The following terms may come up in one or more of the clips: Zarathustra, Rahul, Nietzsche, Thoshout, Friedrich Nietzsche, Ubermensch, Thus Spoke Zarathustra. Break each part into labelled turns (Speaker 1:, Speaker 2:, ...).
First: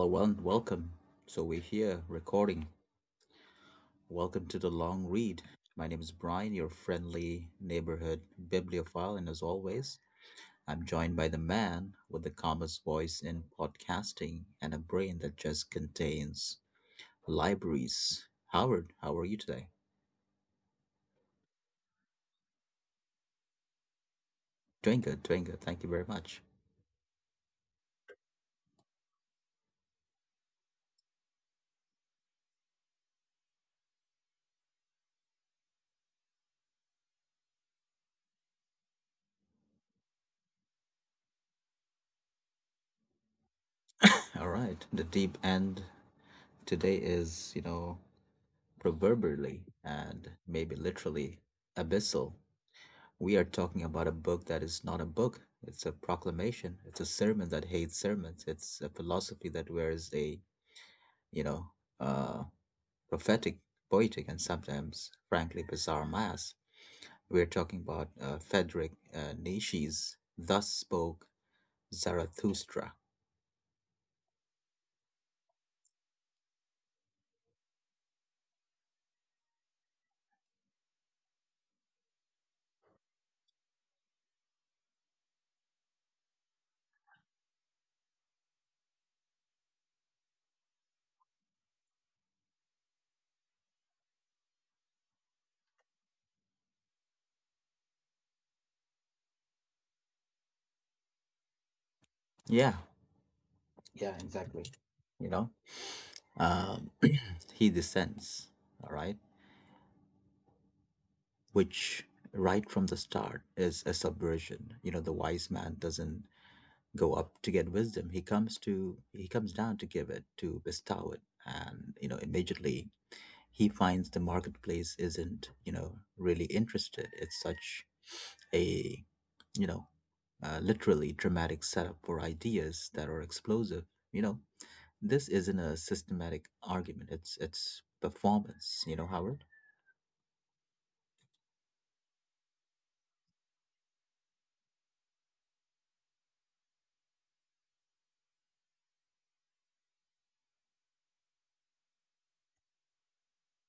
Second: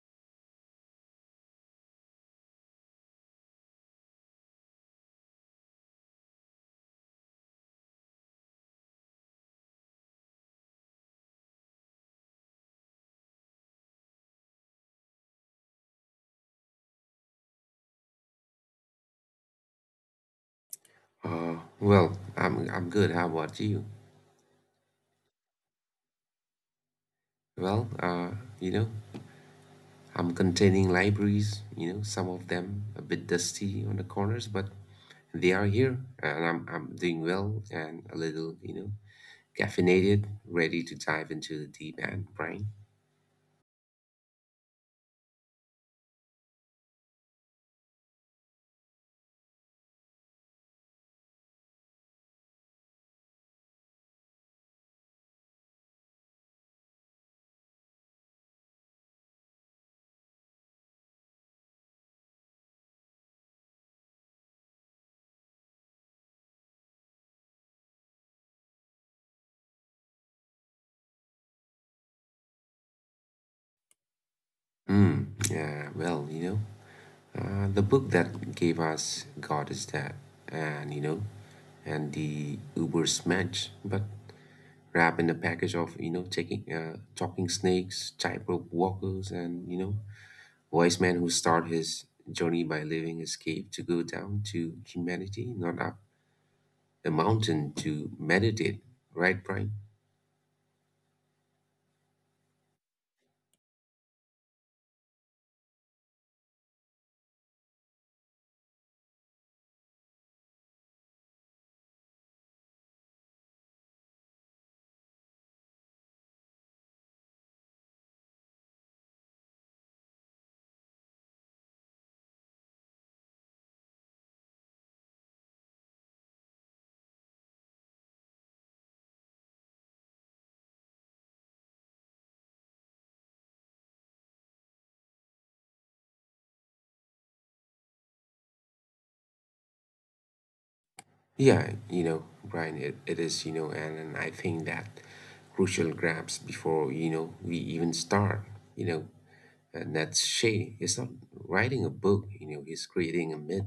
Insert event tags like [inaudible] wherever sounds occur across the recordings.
Speaker 1: Hello and welcome. So we're here recording. Welcome to The Long Read. My name is Brian, your friendly neighborhood bibliophile, and as always, I'm joined by the man with the calmest voice in podcasting and a brain that just contains libraries. Howard, how are you today?
Speaker 2: Well, I'm good. How about you?
Speaker 1: Doing good, doing good. Thank you very much.
Speaker 2: Well, you know, I'm containing libraries. Some of them a bit dusty on the corners, but they are here, and I'm doing well and a little caffeinated, ready to dive into the deep end, brain.
Speaker 1: All right. The deep end today is, proverbially and maybe literally abyssal. We are talking about a book that is not a book. It's a proclamation. It's a sermon that hates sermons. It's a philosophy that wears a, you know, uh, prophetic, poetic, and sometimes, frankly, bizarre mask. We're talking about Frederick Nietzsche's Thus Spoke Zarathustra.
Speaker 2: Hmm. Yeah. Well. The book that gave us God is Dead, and you know, and the Uber Smash, but wrapped in a package of taking talking snakes, tightrope walkers, and wise man who start his journey by leaving his cave to go down to humanity, not up a mountain to meditate. Right, Brian?
Speaker 1: Yeah, yeah, exactly. You know, um, [clears throat] he descends, all right? Which, right from the start, is a subversion. The wise man doesn't go up to get wisdom. He comes down to give it, to bestow it. And you know Immediately he finds the marketplace isn't really interested. It's such a you know literally dramatic setup for ideas that are explosive. you know this isn't a systematic argument. It's performance, Howard.
Speaker 2: Yeah, Brian, it is, and I think that crucial grabs before, we even start, you know, and that's Shay. He's not writing a book, he's creating a myth.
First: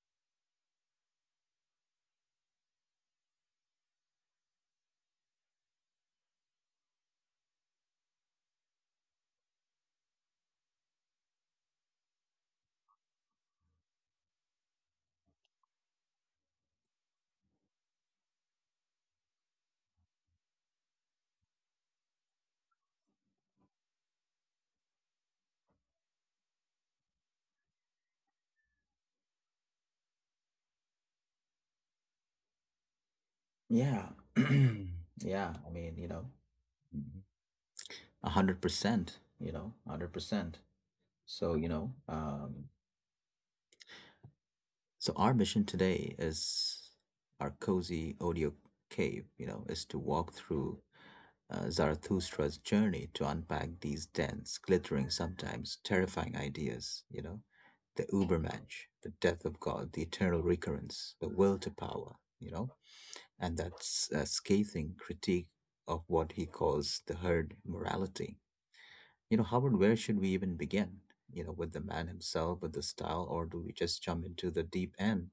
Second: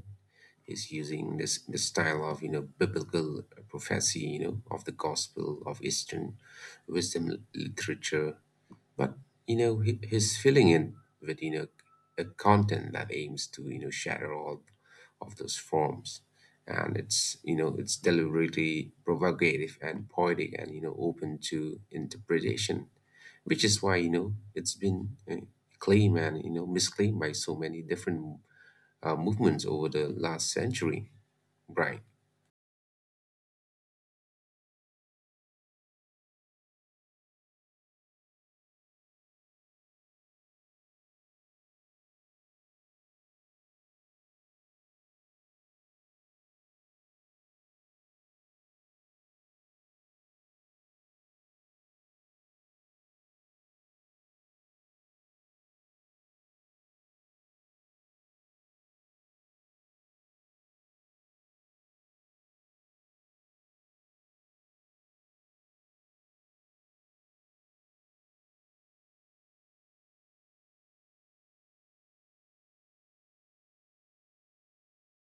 Speaker 2: He's using this the style of biblical prophecy, of the gospel of Eastern wisdom literature. But he's filling in with a content that aims to shatter all of those forms, and it's you know it's deliberately provocative and poetic and open to interpretation, which is why it's been claimed and misclaimed by so many different movements over the last century, Brian.
Speaker 1: Yeah. [clears throat] Yeah, I mean, a 100%, you know, 100%. So, so our mission today, is our cozy audio cave, you know, is to walk through Zarathustra's journey to unpack these dense, glittering, sometimes terrifying ideas, you know, the Ubermensch, the death of God, the eternal recurrence, the will to power, you know, and that's a scathing critique of what he calls the herd morality. You know, Howard, where should we even begin? You know, with the man himself, with the style, or do we just jump into the deep end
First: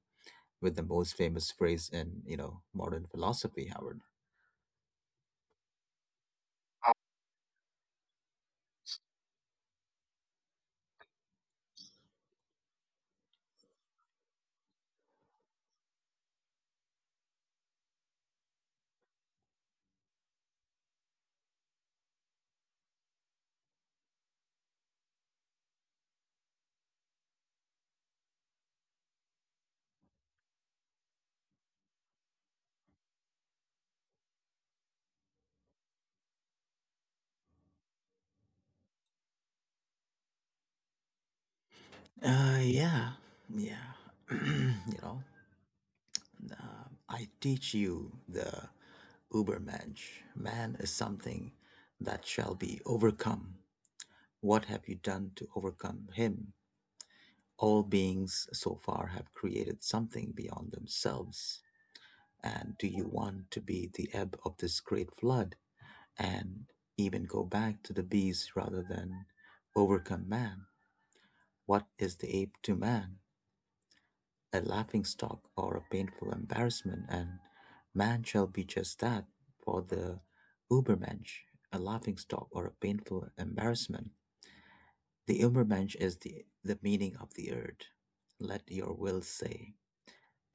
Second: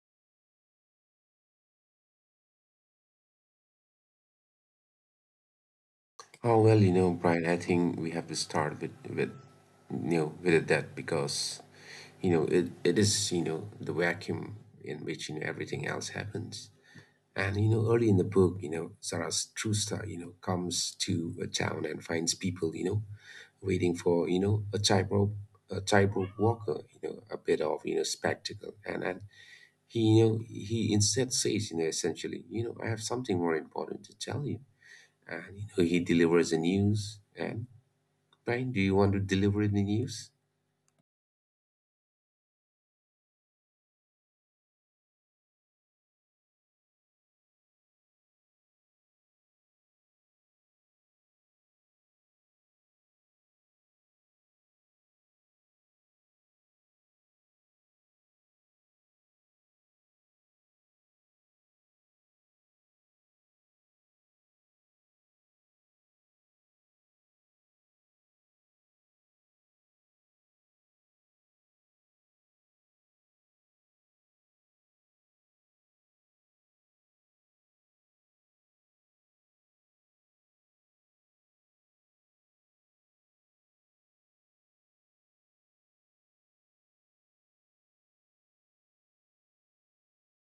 Speaker 1: with the most famous phrase in, you know, modern philosophy, Howard?
Speaker 2: Oh well, Brian, I think we have to start with that, because it is the vacuum in which everything else happens. And early in the book, Sarah's true star, comes to a town and finds people, waiting for a tightrope walker, a bit of spectacle. And he instead says, essentially, I have something more important to tell you, and he delivers the news. And Brian, do you want to deliver the news?
Speaker 1: Uh, yeah, yeah. [clears throat] you know, uh, I teach you the Ubermensch. Man is something that shall be overcome. What have you done to overcome him? All beings so far have created something beyond themselves. And do you want to be the ebb of this great flood and even go back to the beast rather than overcome man? What is the ape to man? A laughing stock or a painful embarrassment, and man shall be just that for the Ubermensch, a laughing stock or a painful embarrassment. The Ubermensch is the meaning of the earth. Let your will say:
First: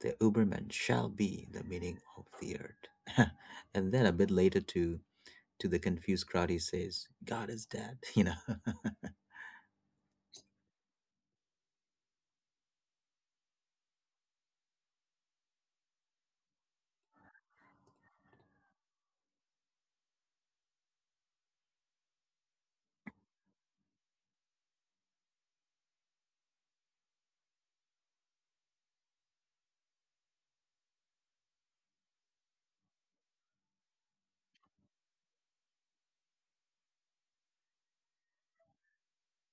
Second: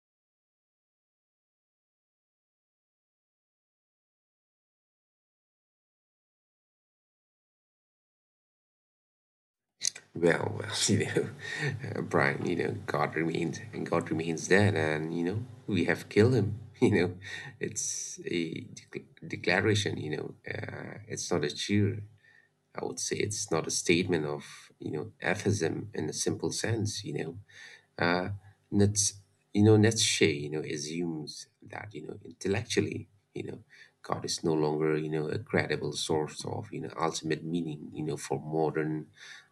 Speaker 1: the Uberman shall be the meaning of the earth. [laughs] And then a bit later, to the confused crowd he says, God is dead, [laughs] you know.
Speaker 2: Well, [laughs] Brian, God remains and God remains dead, and we have killed him. [laughs] It's a declaration. It's not a cheer. I would say it's not a statement of atheism in a simple sense. Uh, Nietzsche, assumes that, intellectually, God is no longer, a credible source of, ultimate meaning, for modern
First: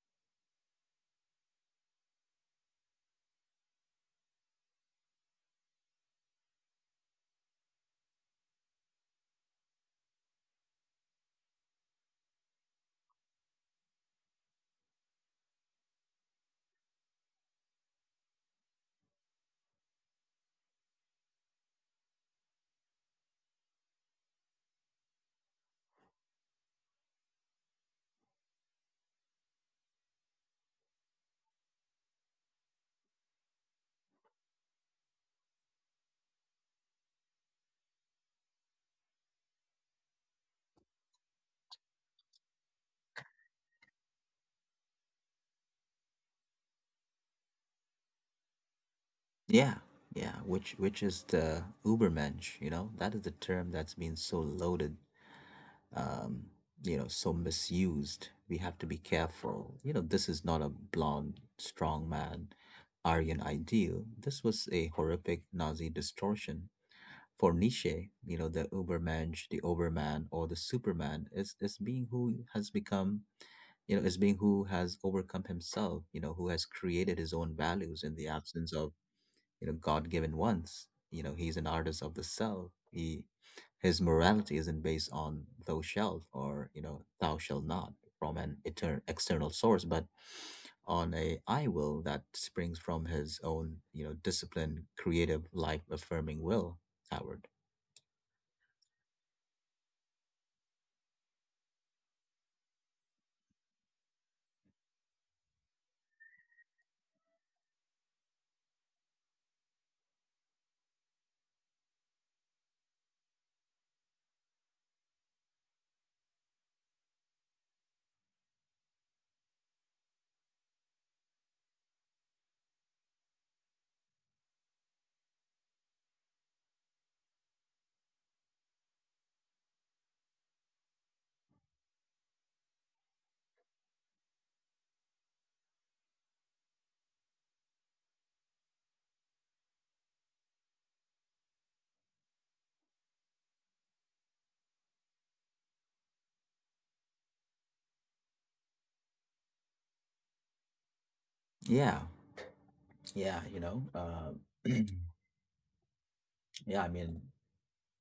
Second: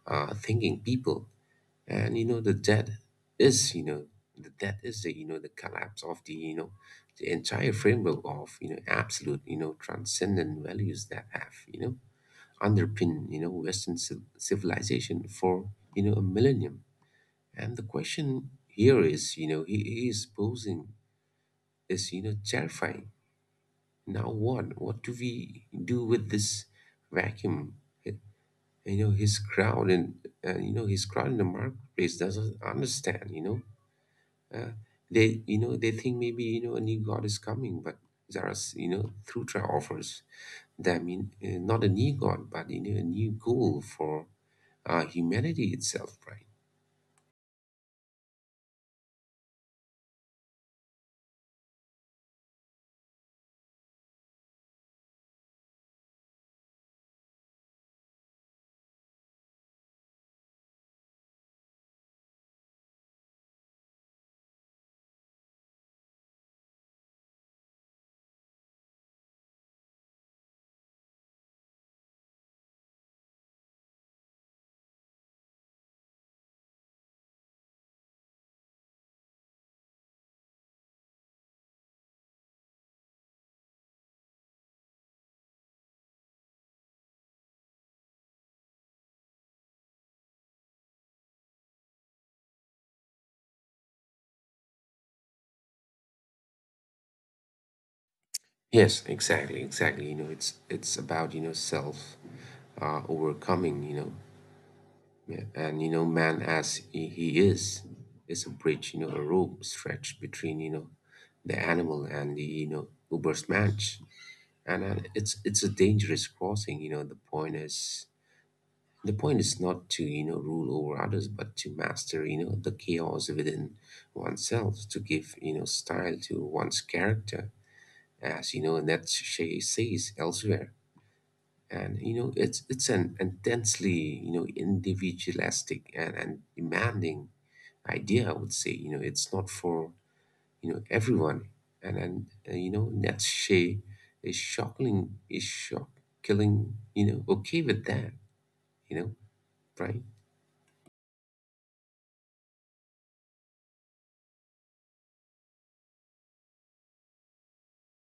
Speaker 2: thinking people. And, is, you know, the death is the, the collapse of the, the entire framework of, absolute, transcendent values that have, underpin Western civilization for a millennium. And the question here is he is posing is terrifying. Now what? What do we do with this vacuum? It- You know his crowd and you know His crowd in the marketplace doesn't understand. Uh, they think maybe a new god is coming, but Zaras Thutra offers them in, not a new god but a new goal for humanity itself, right?
Speaker 1: [laughs] yeah. Yeah, which is the Ubermensch, you know? That is the term that's been so loaded, um, you know, so misused. We have to be careful. You know, this is not a blonde, strong man, Aryan ideal. This was a horrific Nazi distortion. For Nietzsche, you know, the Ubermensch, the Overman, or the Superman is being who has become, you know, is being who has overcome himself, you know, who has created his own values in the absence of, you know, God-given ones. You know, he's an artist of the self. He His morality isn't based on thou shalt or, you know, thou shalt not from an external source, but on a I will that springs from his own, you know, disciplined, creative, life affirming will, Howard.
Speaker 2: Yes, exactly, exactly. It's about self overcoming. Yeah. And man as he is a bridge. A rope stretched between the animal and the Uber's match, and it's a dangerous crossing. The point is not to rule over others, but to master the chaos within oneself, to give style to one's character, as and that she says elsewhere. And it's an intensely individualistic and demanding idea. I would say it's not for everyone. And Nietzsche is shocking is shock killing okay with that, you know, right.
Speaker 1: Yeah, yeah, [clears throat] yeah, I mean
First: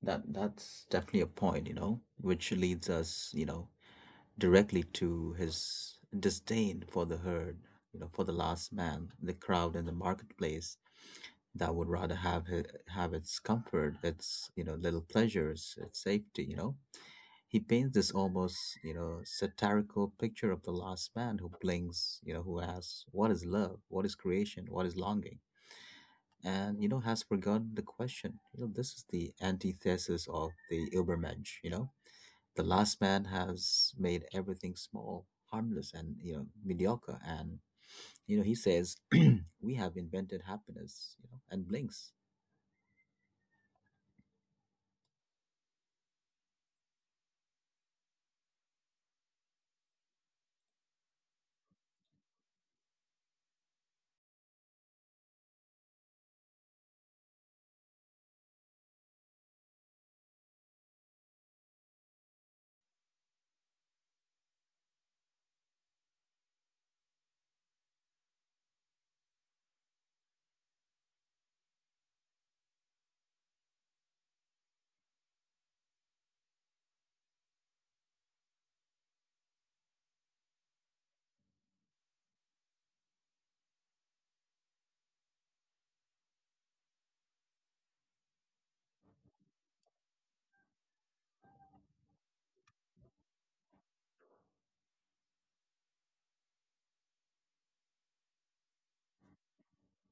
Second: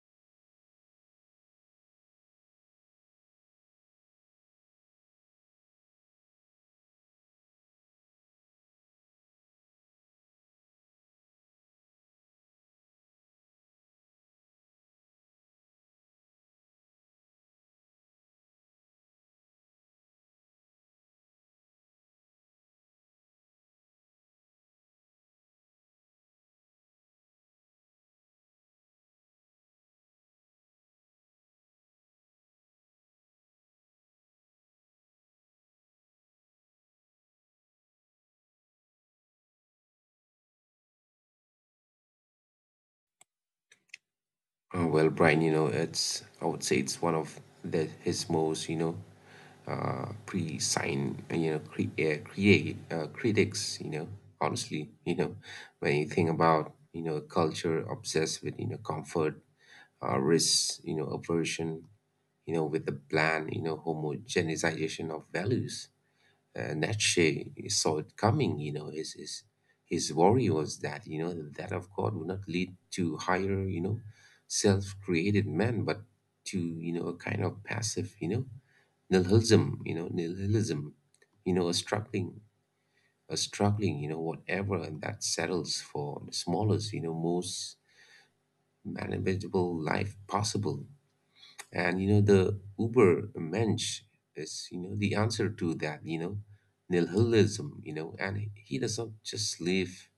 Speaker 1: that's definitely a point, you know, which leads us, you know, directly to his disdain for the herd, you know, for the last man, the crowd and the marketplace that would rather have its comfort, its, you know, little pleasures, its safety, you know. He paints this almost, you know, satirical picture of the last man who blinks, you know, who asks, what is love? What is creation? What is longing? And has forgotten the question. You know, this is the antithesis of the Ubermensch. You know, the last man has made everything small, harmless, and mediocre. And he says, [clears throat] "We have invented happiness," you know, and blinks.
Speaker 2: Well, Brian, it's I would say it's one of the his most pre-sign you know cre- create critics. Honestly, when you think about a culture obsessed with comfort, risks, aversion, with the bland, homogenization of values, and Nietzsche saw it coming. His worry was that that of God would not lead to higher, self-created man, but to a kind of passive, nihilism. Nihilism. You know, a struggling, a struggling. Whatever that settles for the smallest, most manageable life possible. And the Uber Mensch is, the answer to that, nihilism, and he does not just live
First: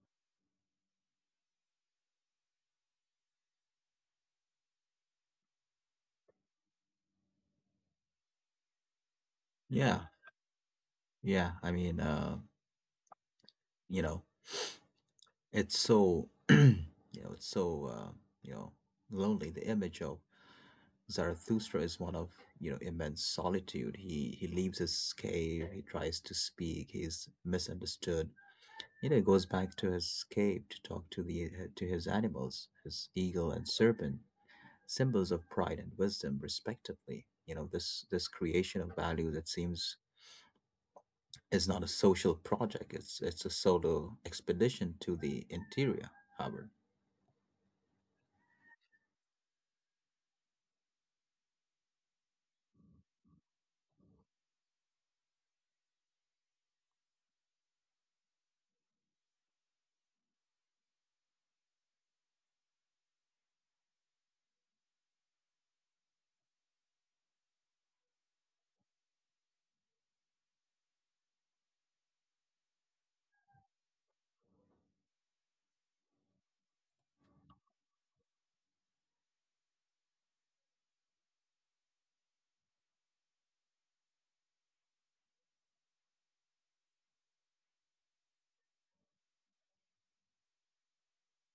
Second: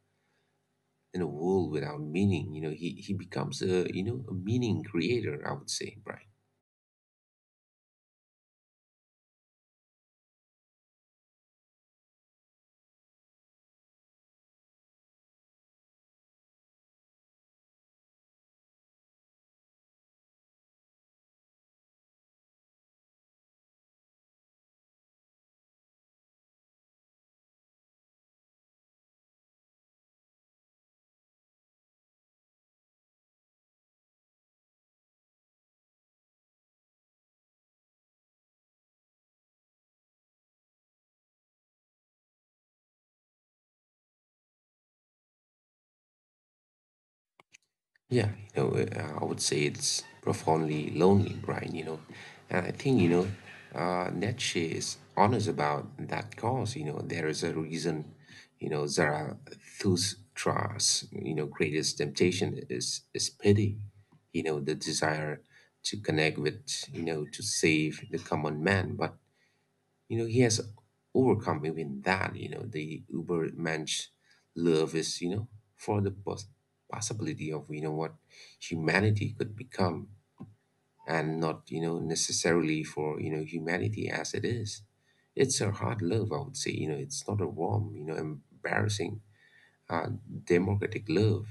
Speaker 2: in a world without meaning. He becomes a meaning creator, I would say, Brian.
Speaker 1: Yeah, yeah. I mean, you know, it's so [clears throat] it's so you know lonely. The image of Zarathustra is one of immense solitude. He leaves his cave. He tries to speak. He's misunderstood. You know, he goes back to his cave to talk to the to his animals, his eagle and serpent, symbols of pride and wisdom, respectively. You know, this creation of value that seems is not a social project. It's a solo expedition to the interior, Howard.
Speaker 2: Yeah, I would say it's profoundly lonely, Brian. And I think, Nietzsche is honest about that cause. There is a reason, Zarathustra's, greatest temptation is pity, the desire to connect with, to save the common man. But he has overcome even that. You know the uber mensch love is for the possibility of what humanity could become, and not necessarily for humanity as it is. It's a hard love, I would say. It's not a warm, embarrassing, uh, democratic love.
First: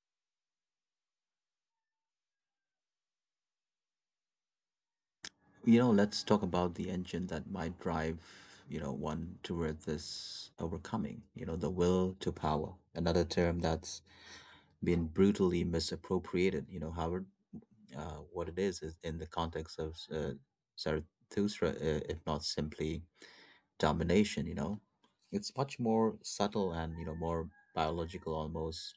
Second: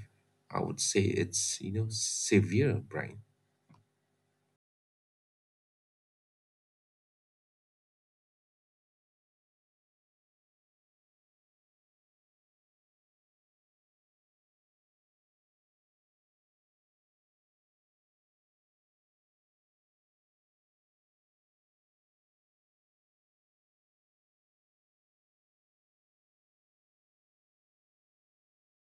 Speaker 2: I would say it's severe, Brian.
Speaker 1: You know, let's talk about the engine that might drive, you know, one toward this overcoming, you know, the will to power, another term that's been brutally misappropriated. You know, Howard, what it is in the context of Zarathustra, if not simply domination, you know, it's much more subtle and, you know, more biological, almost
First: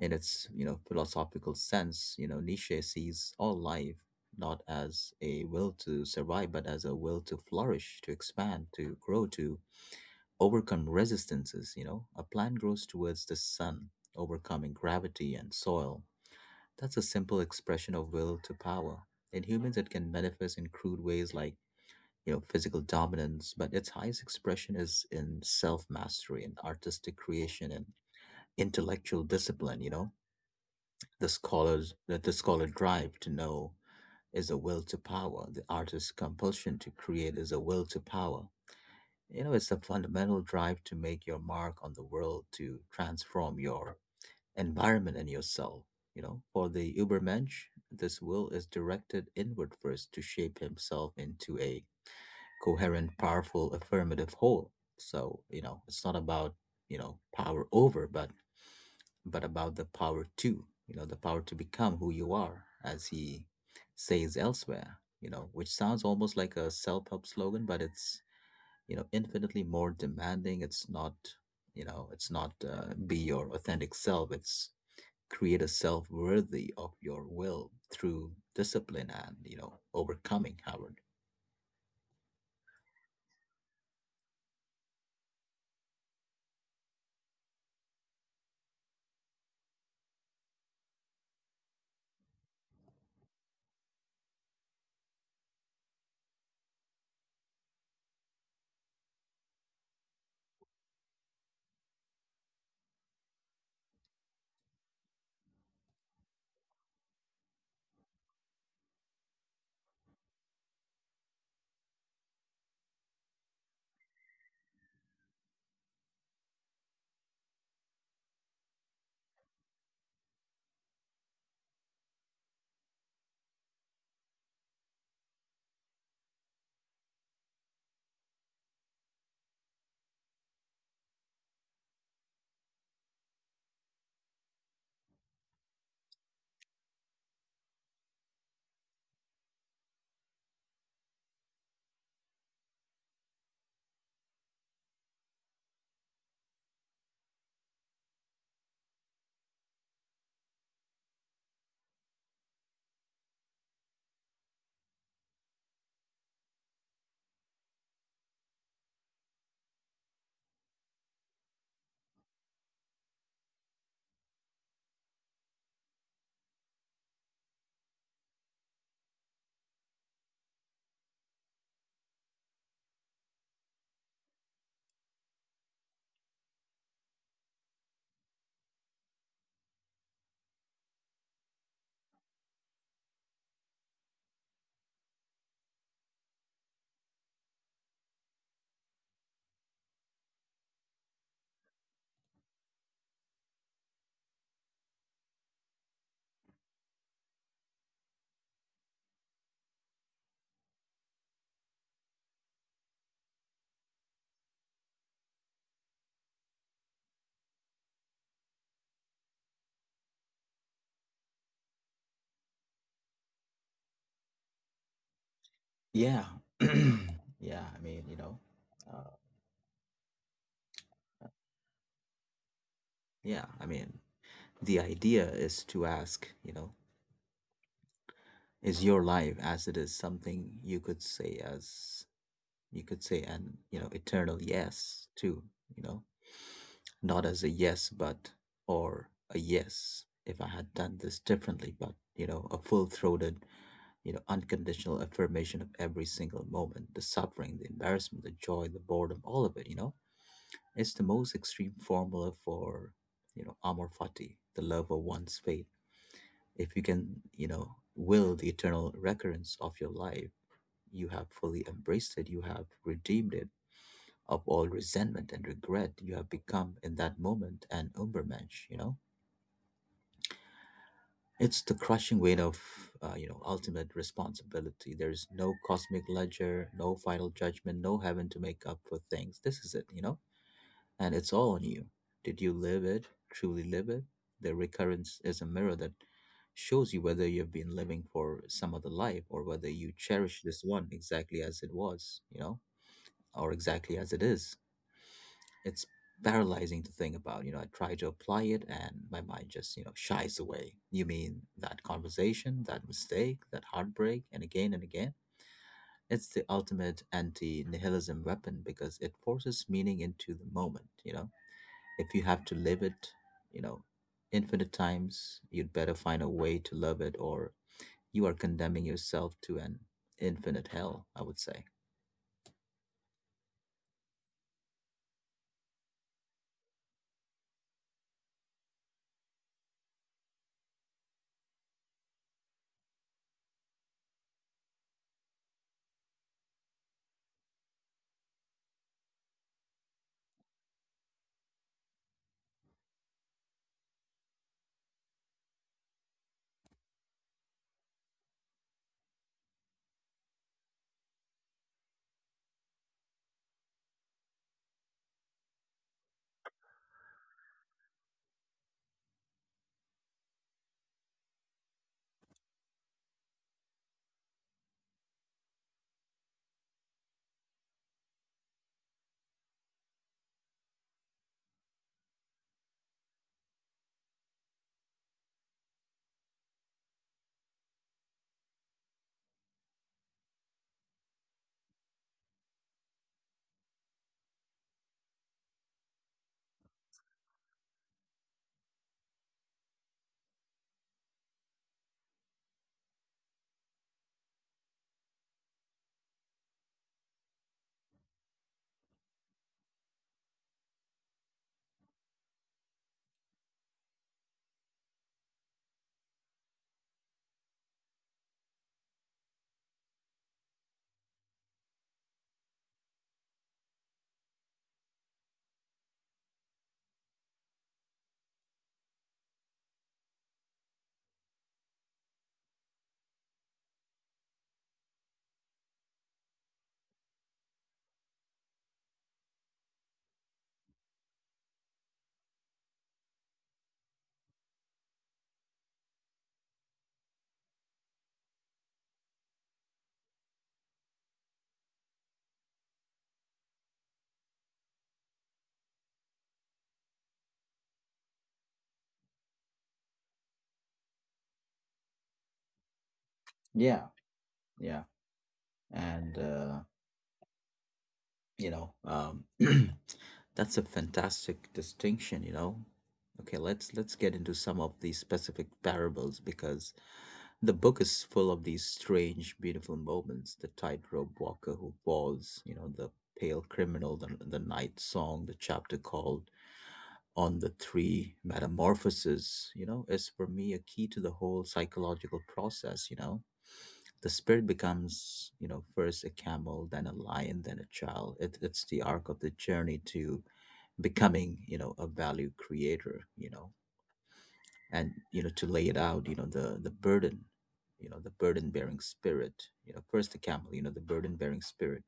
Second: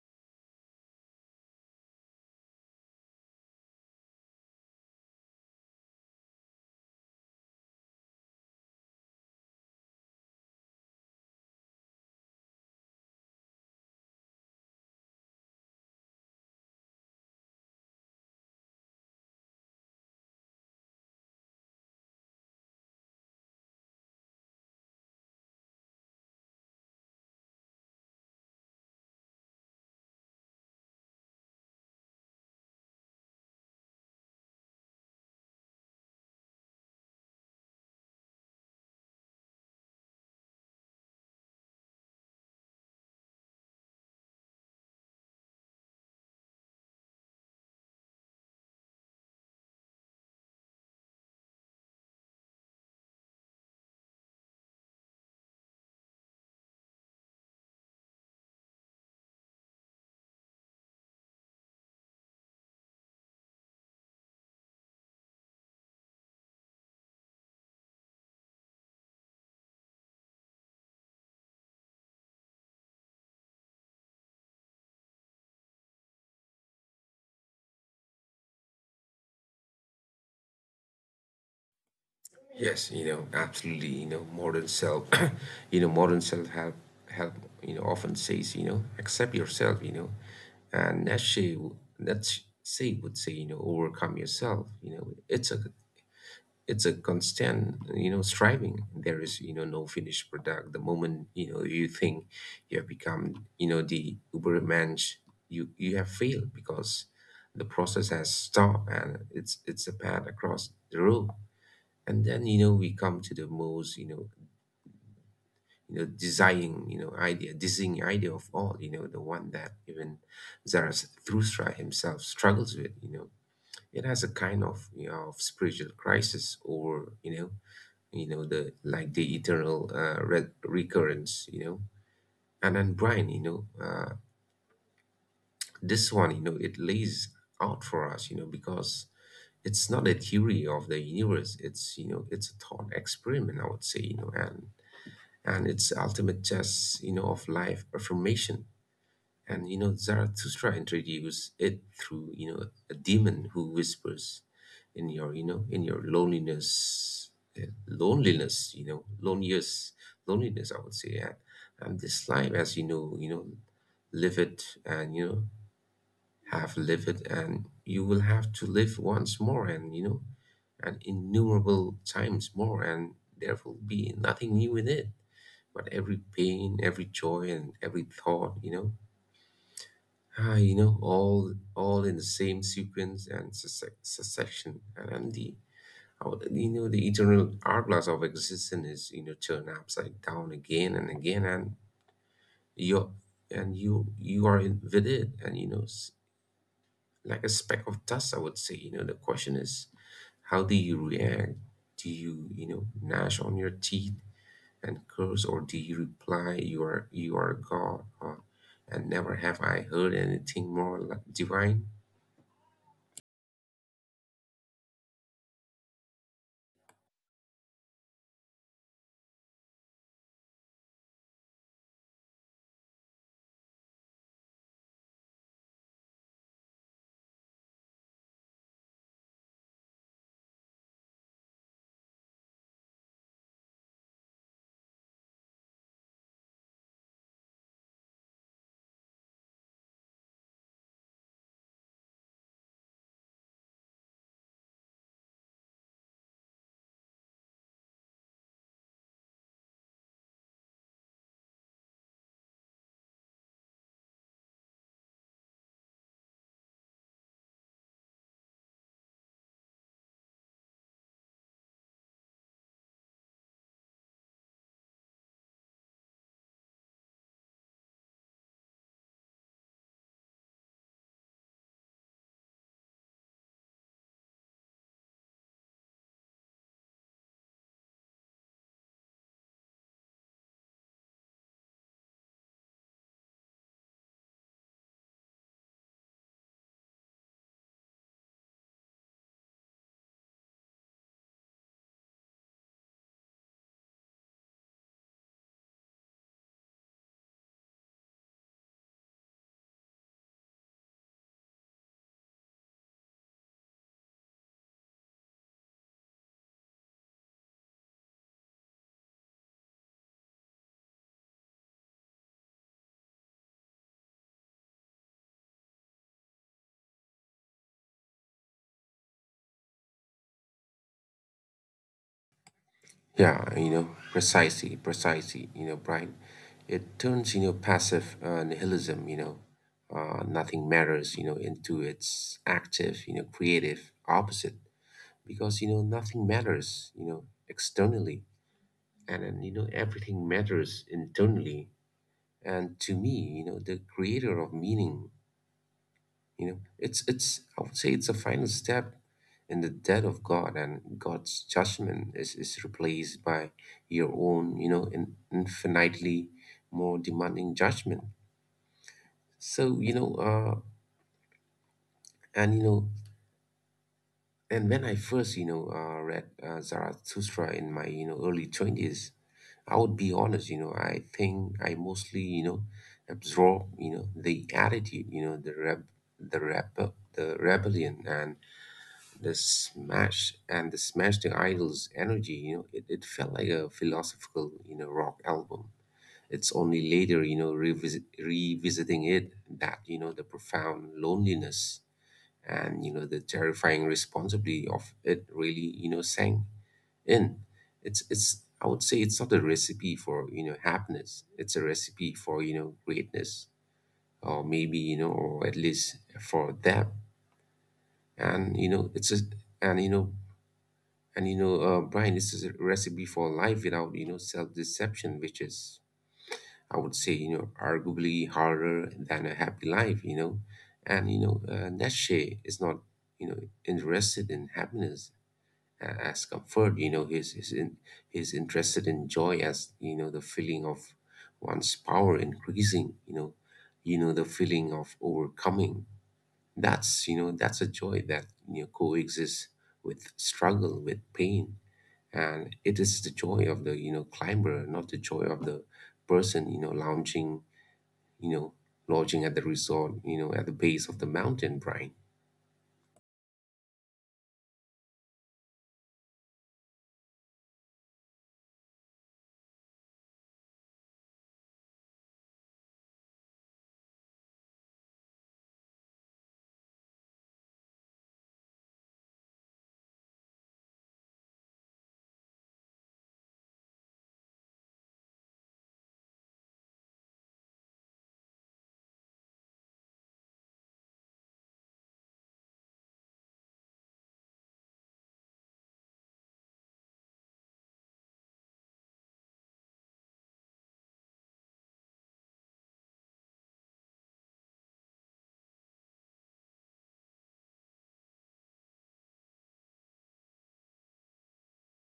Speaker 1: in its, you know, philosophical sense. You know, Nietzsche sees all life not as a will to survive, but as a will to flourish, to expand, to grow, to overcome resistances, you know. A plant grows towards the sun, overcoming gravity and soil. That's a simple expression of will to power. In humans, it can manifest in crude ways like physical dominance, but its highest expression is in self mastery and artistic creation and intellectual discipline. The scholar drive to know is a will to power. The artist's compulsion to create is a will to power. You know, it's a fundamental drive to make your mark on the world, to transform your environment and yourself. You know, for the Ubermensch, this will is directed inward first, to shape himself into a coherent, powerful, affirmative whole. So, you know, it's not about, you know, power over, but about the power to, you know, the power to become who you are, as he says elsewhere, you know, which sounds almost like a self help slogan, but it's, you know, infinitely more demanding. It's not, be your authentic self, it's create a self worthy of your will through discipline and, you know, overcoming, Howard.
Speaker 2: Yes, absolutely. Modern self, [clears throat] modern self help often says accept yourself. And Nietzsche would say overcome yourself. It's a constant striving. There is no finished product. The moment you think you have become the Ubermensch, you have failed because the process has stopped, and it's a path across the road. And then we come to the most designing idea of all, the one that even Zarathustra himself struggles with. It has a kind of spiritual crisis, or the eternal recurrence. And then, Brian, this one, it lays out for us, because it's not a theory of the universe. It's you know it's a thought experiment, I would say. And its ultimate chess, of life affirmation. And Zarathustra introduced it through, a demon who whispers in your, in your loneliness, loneliest loneliness, I would say. And this life, as you know, live it, and have lived it, and you will have to live once more, and and innumerable times more, and there will be nothing new in it but every pain, every joy, and every thought, all in the same sequence and succession, and the our- you know the eternal hourglass of existence is turned upside down again and again, and you you are in, with it, and like a speck of dust, I would say. The question is, how do you react? Do you you know gnash on your teeth? And curse, or do you reply, "You are, you are God, huh? And never have I heard anything more divine?
Speaker 1: Yeah. [clears throat] yeah. I mean, uh, yeah. I mean, the idea is to ask, you know, is your life as it is something you could say as you could say an eternal yes to, you know not as a yes but, or a yes if I had done this differently, but a full-throated, unconditional affirmation of every single moment, the suffering, the embarrassment, the joy, the boredom, all of it. It's the most extreme formula for, amor fati, the love of one's fate. If you can, you know will the eternal recurrence of your life, you have fully embraced it. You have redeemed it of all resentment and regret. You have become in that moment an Ubermensch, you know? It's the crushing weight of, you know, ultimate responsibility. There's no cosmic ledger, no final judgment, no heaven to make up for things. This is it, you know? And it's all on you. Did you live it? Truly live it? The recurrence is a mirror that shows you whether you've been living for some other life or whether you cherish this one exactly as it was, you know? Or exactly as it is. It's paralyzing to think about. You know, I try to apply it and my mind just, you know, shies away. You mean that conversation, that mistake, that heartbreak, and again and again? It's the ultimate anti nihilism weapon because it forces meaning into the moment. You know, if you have to live it, you know, infinite times, you'd better find a way to love it or you are condemning yourself to an infinite hell, I would say.
Speaker 2: Yeah, precisely, precisely, Brian. It turns, passive nihilism, nothing matters, into its active, creative opposite, because, nothing matters, externally. And then, everything matters internally. And to me, the creator of meaning. You know, it's I would say it's a final step in the death of God, and God's judgment is replaced by your own, infinitely more demanding judgment. So, you know, and you know, and when I first, read Zarathustra in my, early 20s. I would be honest, I think I mostly, absorb, the attitude, the rebellion and the smash the idols energy. It felt like a philosophical, rock album. It's only later, revisiting it, that, the profound loneliness and, the terrifying responsibility of it really, sang in. It's I would say it's not a recipe for, happiness. It's a recipe for, greatness. Or maybe, or at least for them. and you know it's a and you know Brian, this is a recipe for life without, self-deception, which is, I would say, arguably harder than a happy life. Neshe is not, you know, interested in happiness as comfort. He's he's interested in joy as, the feeling of one's power increasing. The feeling of overcoming. That's a joy that, coexists with struggle, with pain, and it is the joy of the, climber, not the joy of the person, you know lounging you know lodging at the resort, at the base of the mountain, Brian.
Speaker 1: Yeah, yeah. And you know, [clears throat] that's a fantastic distinction, you know. Okay, let's get into some of these specific parables because the book is full of these strange, beautiful moments. The tightrope walker who falls, the pale criminal, the night song, the chapter called On the Three Metamorphoses, is for me a key to the whole psychological process. The spirit becomes first a camel, then a lion, then a child. It's the arc of the journey to becoming a value creator. And to lay it out, the burden, the burden bearing spirit, first the camel, the burden bearing spirit,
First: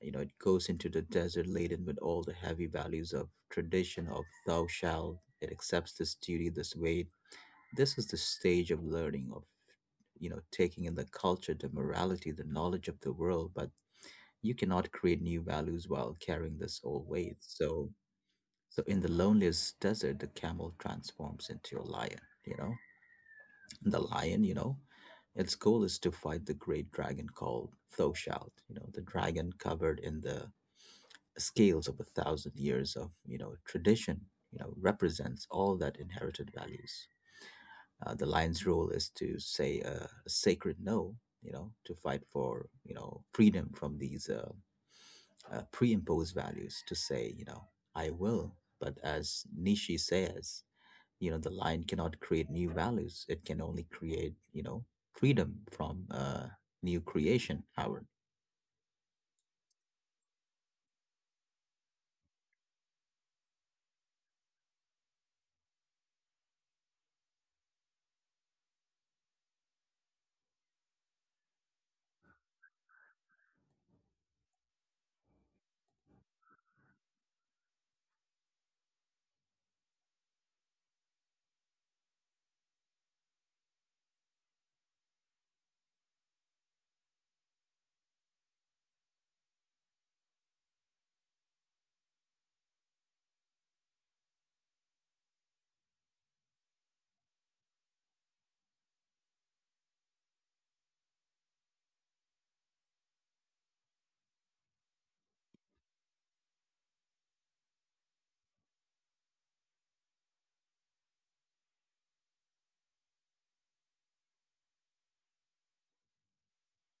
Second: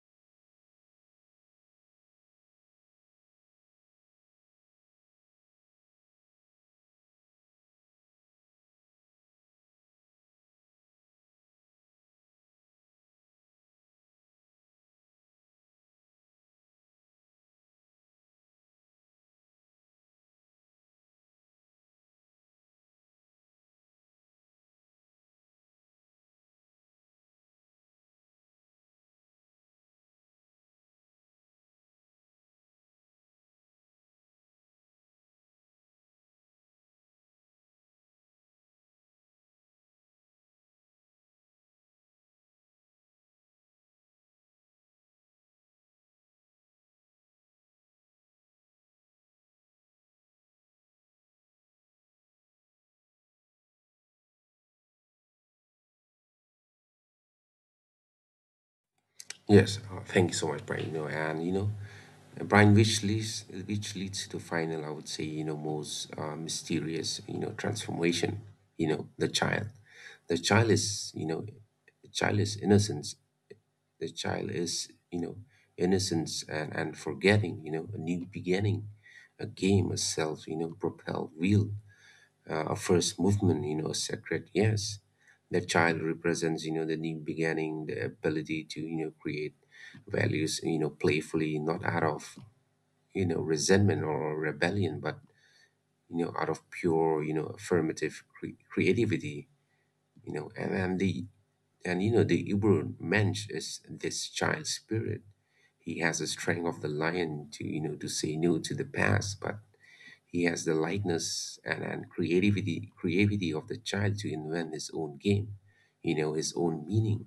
Speaker 1: it goes into the desert laden with all the heavy values of tradition, of thou shalt. It accepts this duty, this weight. This is the stage of learning, of taking in the culture, the morality, the knowledge of the world. But you cannot create new values while carrying this old weight. So in the loneliest desert, the camel transforms into a lion. The lion, its goal is to fight the great dragon called Thoshout, the dragon covered in the scales of a thousand years of, tradition, represents all that inherited values. The lion's role is to say a sacred no, to fight for, freedom from these pre-imposed values, to say, I will. But as Nishi says, the lion cannot create new values. It can only create, freedom from new creation, Howard.
Speaker 2: Yes. Thank you so much, Brian. You know and you know Brian, which leads to the final, I would say, most, mysterious, transformation. The child. The child is you know The child is innocent. The child is, innocence and forgetting, a new beginning, a game, a self, propelled wheel, a first movement, a sacred yes. The child represents, the new beginning, the ability to, create values, playfully, not out of, resentment or rebellion, but, out of pure, affirmative creativity. You know and the and you know, The Hebrew mensch is this child spirit. He has the strength of the lion to say no to the past, but he has the lightness and creativity of the child to invent his own game, his own meaning.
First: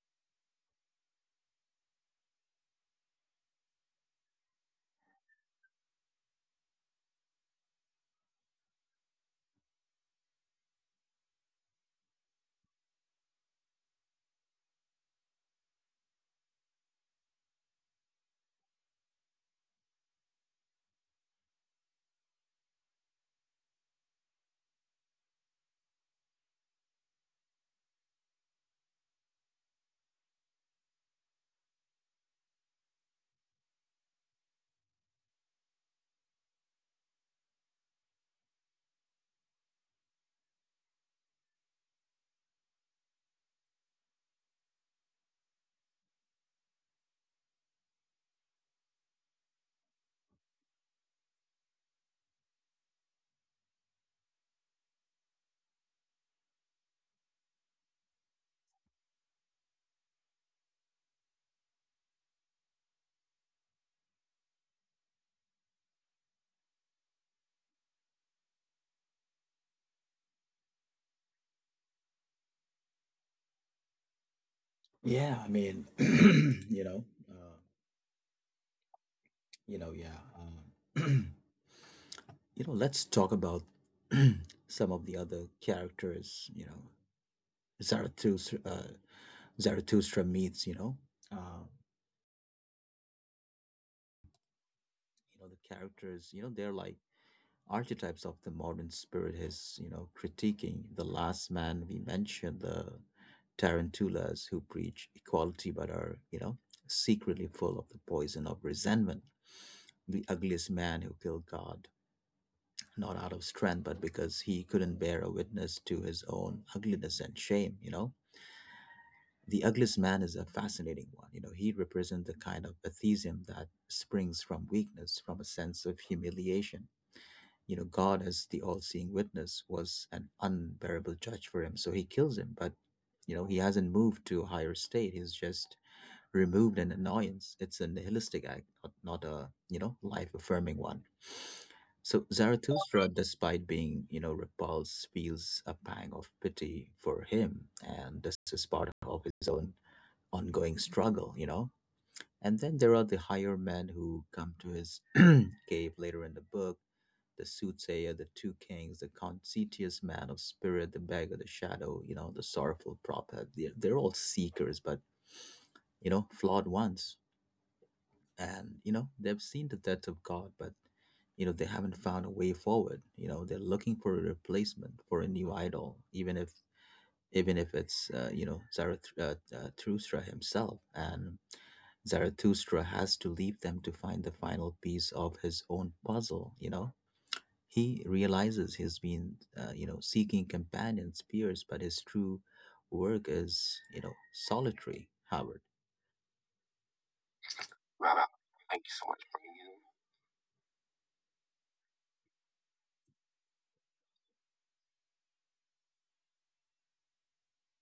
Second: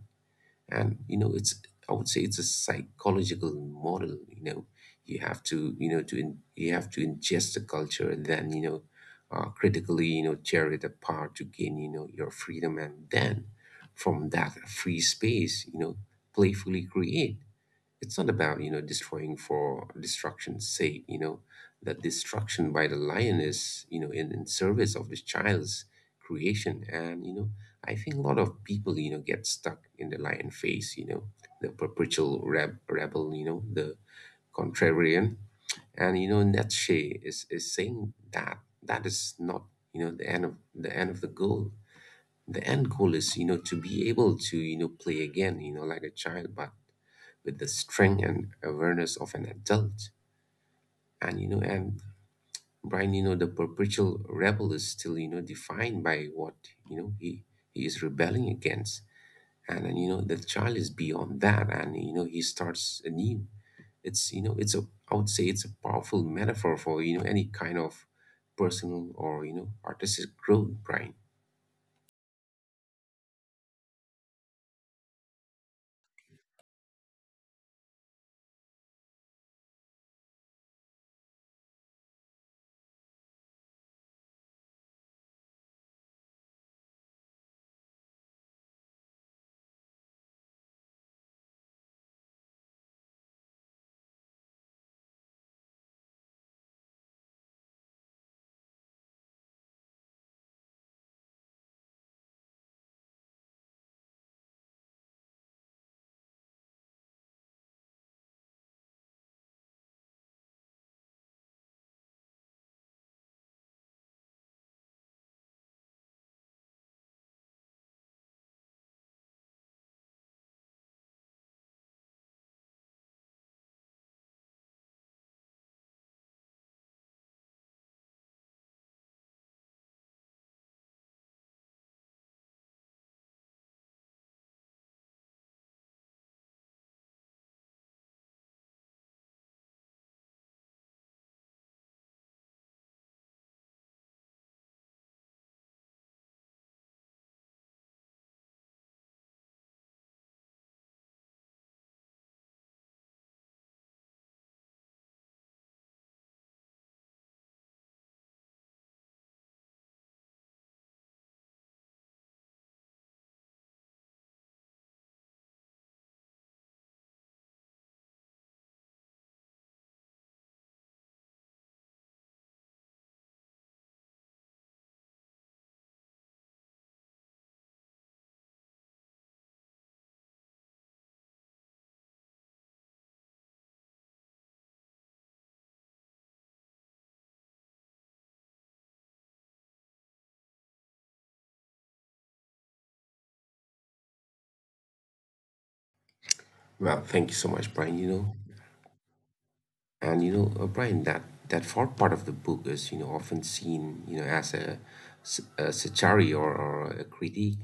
Speaker 2: And you know it's I would say it's a psychological model. You have to you know to in, you have to ingest the culture, and then, critically, tear it apart to gain, your freedom, and then from that free space, playfully create. It's not about, destroying for destruction's sake. That destruction by the lion is, in service of the child's creation, and I think a lot of people, get stuck in the lion phase, the perpetual rebel, the contrarian. And, Nietzsche is saying that that is not, the end of the goal. The end goal is, to be able to, play again, like a child, but with the strength and awareness of an adult. And Brian, the perpetual rebel is still, defined by what, you know he he is rebelling against. And the child is beyond that, and, he starts anew. It's you know it's a I would say it's a powerful metaphor for, any kind of personal or, artistic growth, Brian.
Speaker 1: Yeah, I mean, [clears throat] uh, yeah. Um, [clears throat] let's talk about [clears throat] some of the other characters, Zarathustra, Zarathustra meets, uh, the characters, they're like archetypes of the modern spirit. Is critiquing the last man we mentioned, the tarantulas who preach equality but are secretly full of the poison of resentment. The ugliest man who killed God, not out of strength but because he couldn't bear a witness to his own ugliness and shame. The ugliest man is a fascinating one. He represents the kind of atheism that springs from weakness, from a sense of humiliation. God, as the all-seeing witness, was an unbearable judge for him, so he kills him. But he hasn't moved to a higher state. He's just removed an annoyance. It's a nihilistic act, not a life-affirming one. So Zarathustra, despite being, repulsed, feels a pang of pity for him, and this is part of his own ongoing struggle, And then there are the higher men who come to his [clears throat] cave later in the book: the soothsayer, the two kings, the conscientious man of spirit, the beggar, the shadow, the sorrowful prophet. They're all seekers, but, flawed ones. And, they've seen the death of God, but, they haven't found a way forward. They're looking for a replacement, for a new idol, even if it's Zarathustra himself, and Zarathustra has to leave them to find the final piece of his own puzzle. He realizes he's been seeking companions, peers, but his true work is solitary. Howard.
Speaker 2: Well, thank you so much, Brian.
Speaker 1: Wow. Thank you so much.
Speaker 2: Brian, that that fourth part of the book is, often seen, as a satire, or a critique,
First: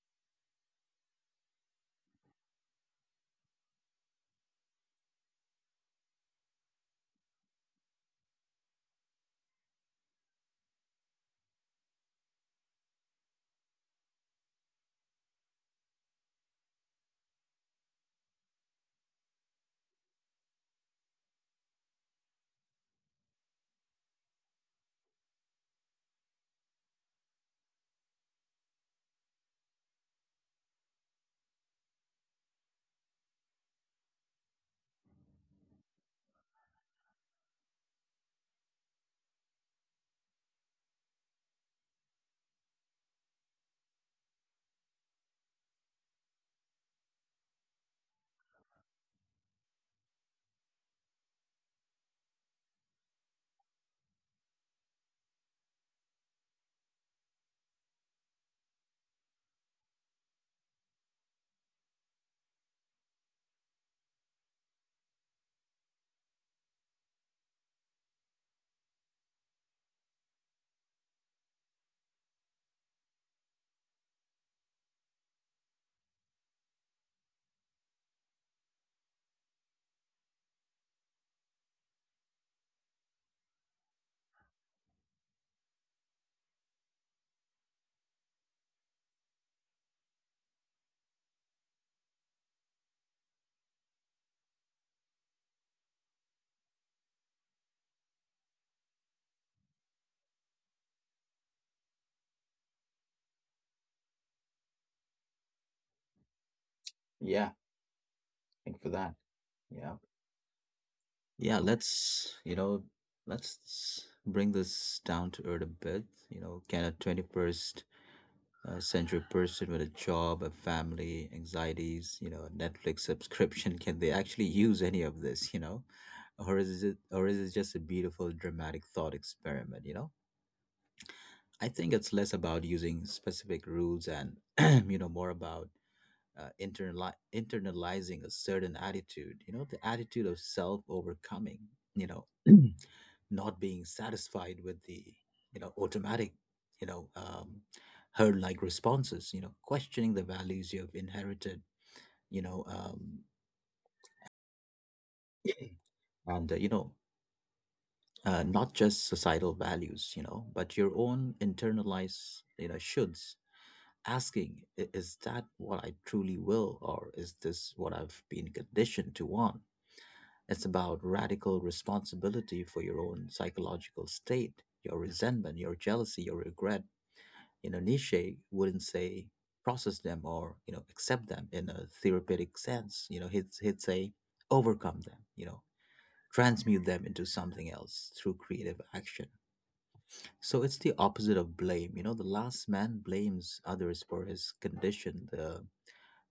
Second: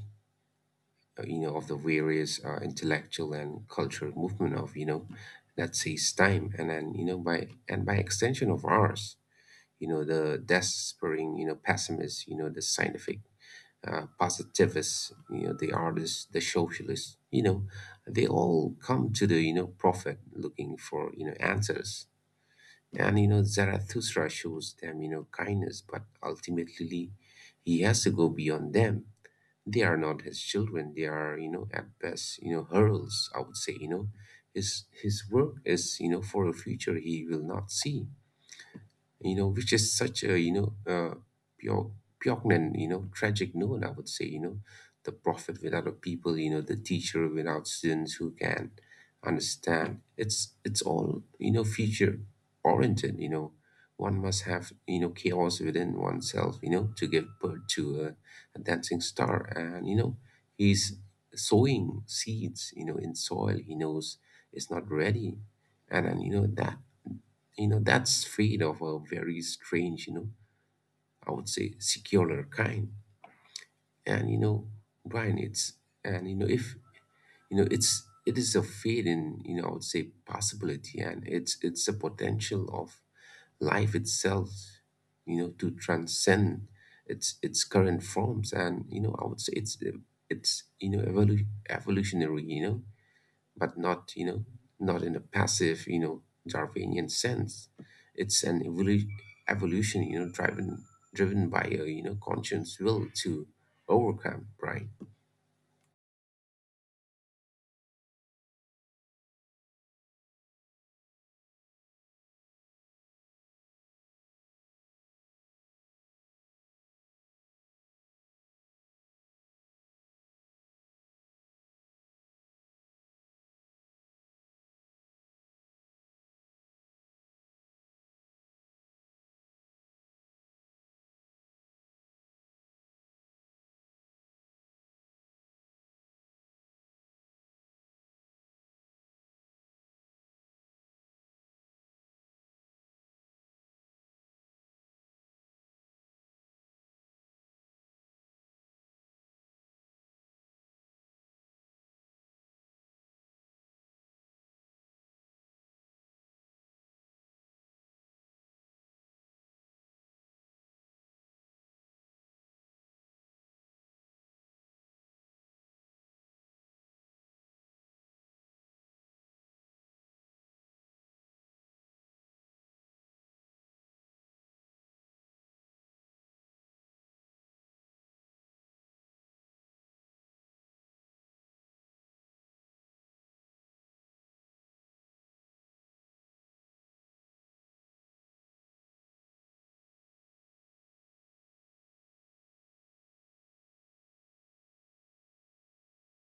Speaker 2: of the various, intellectual and cultural movement of, that says time, and then, by extension of ours, the despairing, pessimists, the scientific, positivists, the artists, the socialists. They all come to the, prophet looking for, answers. And Zarathustra shows them, kindness, but ultimately he has to go beyond them. They are not his children. They are, at best, heralds, I would say. His work is, for a future he will not see, which is such a, pure, poignant, tragic note, I would say, the prophet without a people, the teacher without students who can understand. It's all, future oriented. One must have, chaos within oneself, to give birth to a dancing star. And, he's sowing seeds, in soil he knows is not ready. And that's fate of a very strange, I would say, secular kind. And Brian, it's and you know if you know it's it is a fate in, I would say, possibility, and it's a potential of life itself, to transcend its current forms, and, I would say, it's evolutionary. But not, not in a passive, Darwinian sense. It's an evolution, driven by a, conscious will to overcome, right?
Speaker 1: Yeah, thank for that. Yeah, yeah. Let's you know let's bring this down to earth a bit. You know, can a 21st, a central person with a job, a family, anxieties, a Netflix subscription, [laughs] can they actually use any of this, Or is it just a beautiful dramatic thought experiment, I think it's less about using specific rules and [clears throat] more about internalizing a certain attitude, the attitude of self overcoming, you know. [clears throat] Not being satisfied with the automatic, you know um, herd like responses, questioning the values you have inherited, you know um, [clears throat] and not just societal values, but your own internalized, shoulds, asking, "Is that what I truly will, or is this what I've been conditioned to want?" It's about radical responsibility for your own psychological state, your resentment, your jealousy, your regret. Nietzsche wouldn't say process them, or accept them in a therapeutic sense. You know, he'd say overcome them. Transmute them into something else through creative action. So it's the opposite of blame. The last man blames others for his condition. The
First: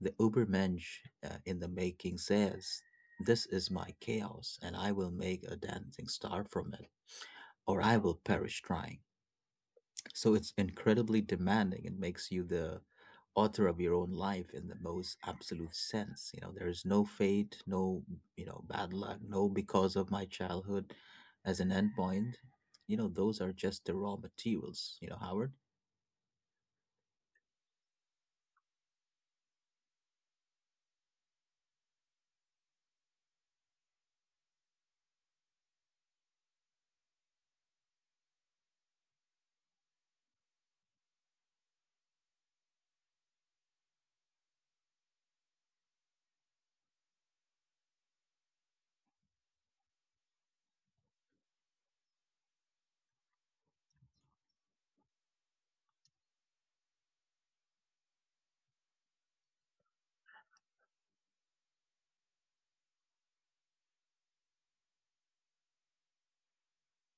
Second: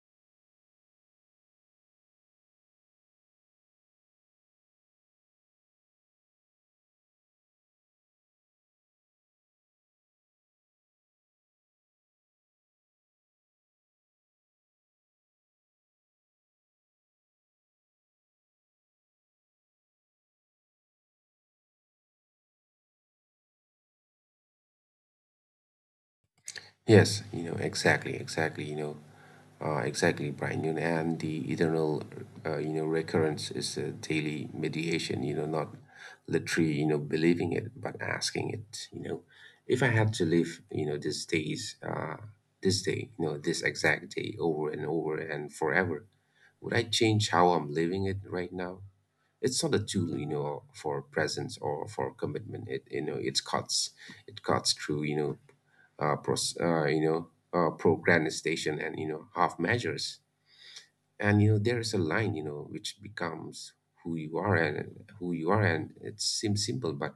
Speaker 1: the Ubermensch, in the making, says, "This is my chaos, and I will make a dancing star from it, or I will perish trying." So it's incredibly demanding. It makes you the author of your own life in the most absolute sense. There is no fate, no, bad luck, no because of my childhood as an endpoint. Those are just the raw materials, Howard.
Speaker 2: Yes, exactly, exactly. Exactly, Brian. And the eternal, recurrence is a daily mediation. Not literally, believing it, but asking it. If I had to live, this day, this exact day, over and over and forever, would I change how I'm living it right now? It's not a tool, for presence or for commitment. It cuts through, pros, you know procrastination and, half measures. And, there is a line, which becomes who you are, and it seems simple, but,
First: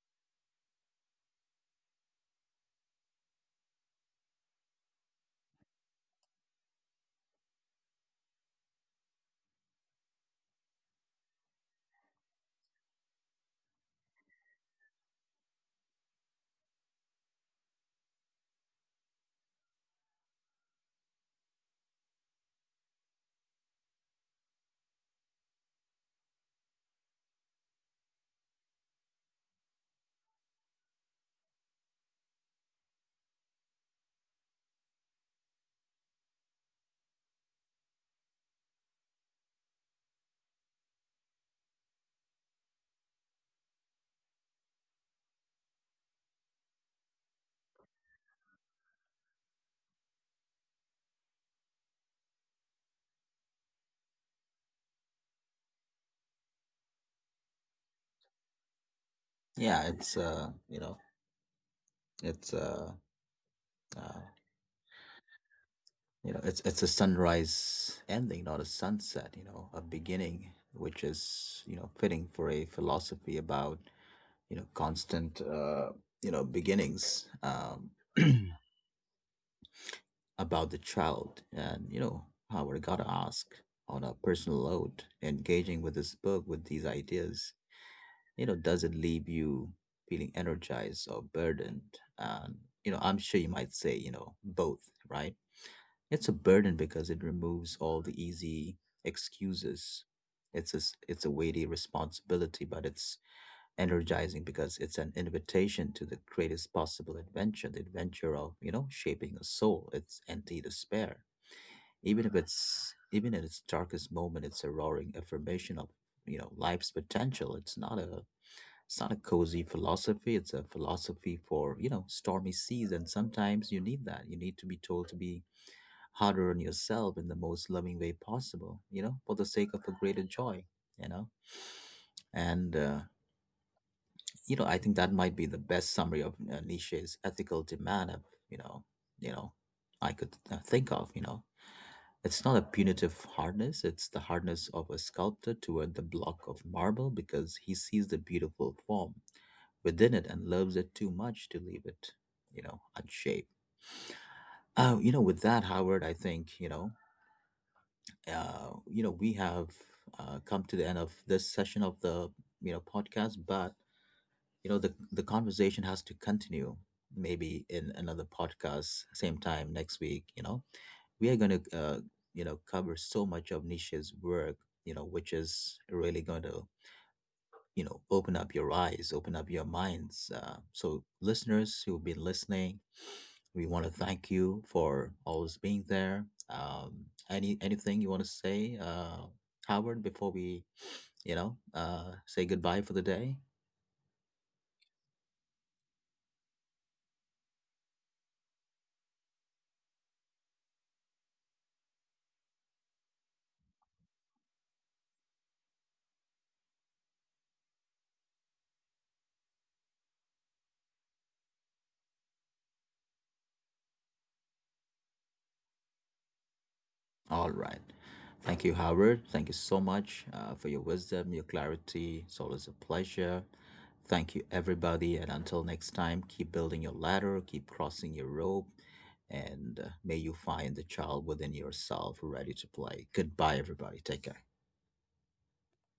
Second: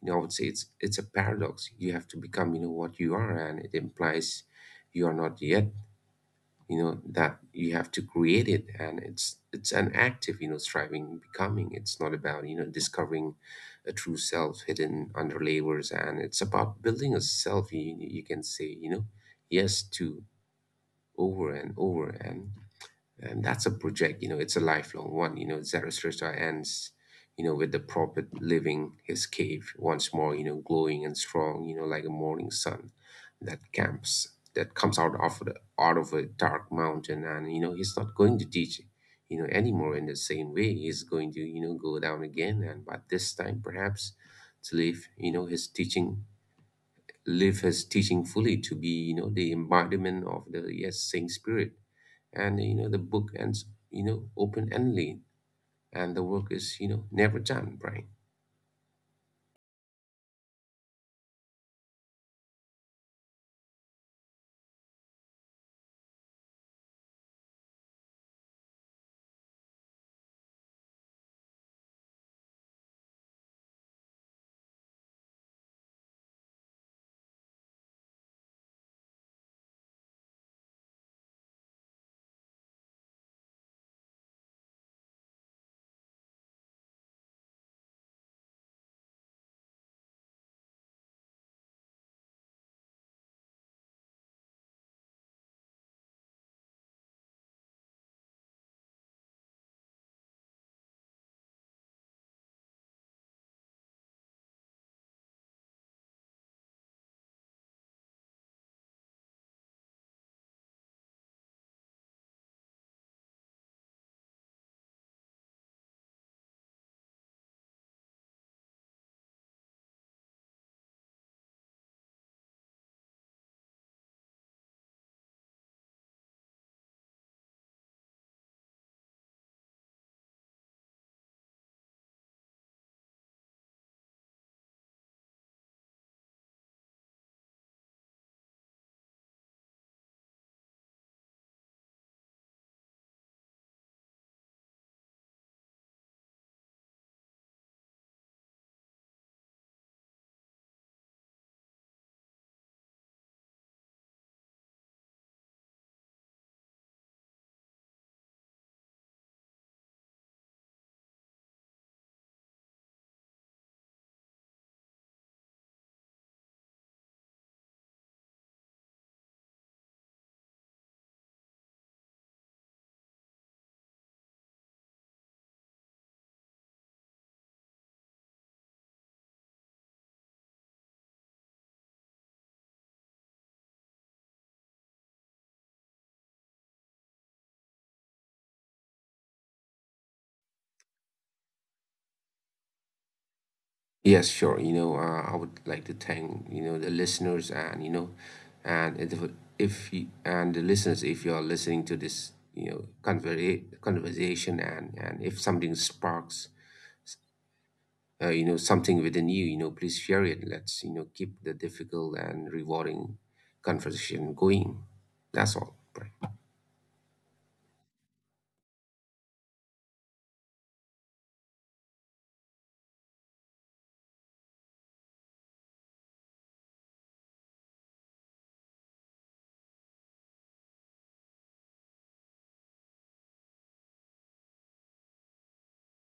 Speaker 2: I would say it's a paradox. You have to become, what you are, and it implies you are not yet, that you have to create it. And it's an active, striving becoming. It's not about, discovering a true self hidden under layers, and it's about building a self you can say, yes to, over and over, and that's a project, it's a lifelong one. Zarathustra ends, with the prophet leaving his cave once more, glowing and strong, like a morning sun that comes out of out of a dark mountain. And, he's not going to teach, anymore in the same way. He's going to, go down again. And but this time, perhaps to leave, you know, his teaching live his teaching fully, to be, the embodiment of the yes saying spirit, and, the book ends, open endedly, and the work is, never done, Brian.
Speaker 1: Yeah, it's you know, it's uh you know, it's a sunrise ending, not a sunset, a beginning, which is, fitting for a philosophy about constant, beginnings, [clears throat] about the child. And how we gotta ask, on a personal note engaging with this book with these ideas, does it leave you feeling energized or burdened? And I'm sure you might say both, right? It's a burden because it removes all the easy excuses. It's a weighty responsibility, but it's energizing because it's an invitation to the greatest possible adventure, the adventure of, shaping a soul. It's anti despair. Even if it's even in its darkest moment, it's a roaring affirmation of, life's potential. It's not a cozy philosophy. It's a philosophy for, stormy seas. And sometimes you need that. You need to be told to be harder on yourself in the most loving way possible, for the sake of a greater joy, you know. And I think that might be the best summary of Nietzsche's ethical demand. Of, you know, you know, I could think of. It's not a punitive hardness; it's the hardness of a sculptor toward the block of marble because he sees the beautiful form within it and loves it too much to leave it, unshaped. Oh, with that, Howard, I think, we have come to the end of this session of the podcast, but the conversation has to continue, maybe in another podcast same time next week. We are going to cover so much of Nisha's work, which is really going to open up your eyes, open up your minds. So listeners who've been listening, we want to thank you for always being there. um anything you want to say, Howard, before we say goodbye for the day?
Speaker 2: Yes, sure. I would like to thank, the listeners, and if you and the listeners, if you're listening to this, conversation, and if something sparks, something within you, you know please share it. Let's, keep the difficult and rewarding conversation going. That's all right.
Speaker 1: All right. Thank you, Howard. Thank you so much for your wisdom, your clarity. It's always a pleasure. Thank you, everybody. And until next time, keep building your ladder, keep crossing your rope, and may you find the child within yourself ready to play. Goodbye, everybody. Take care.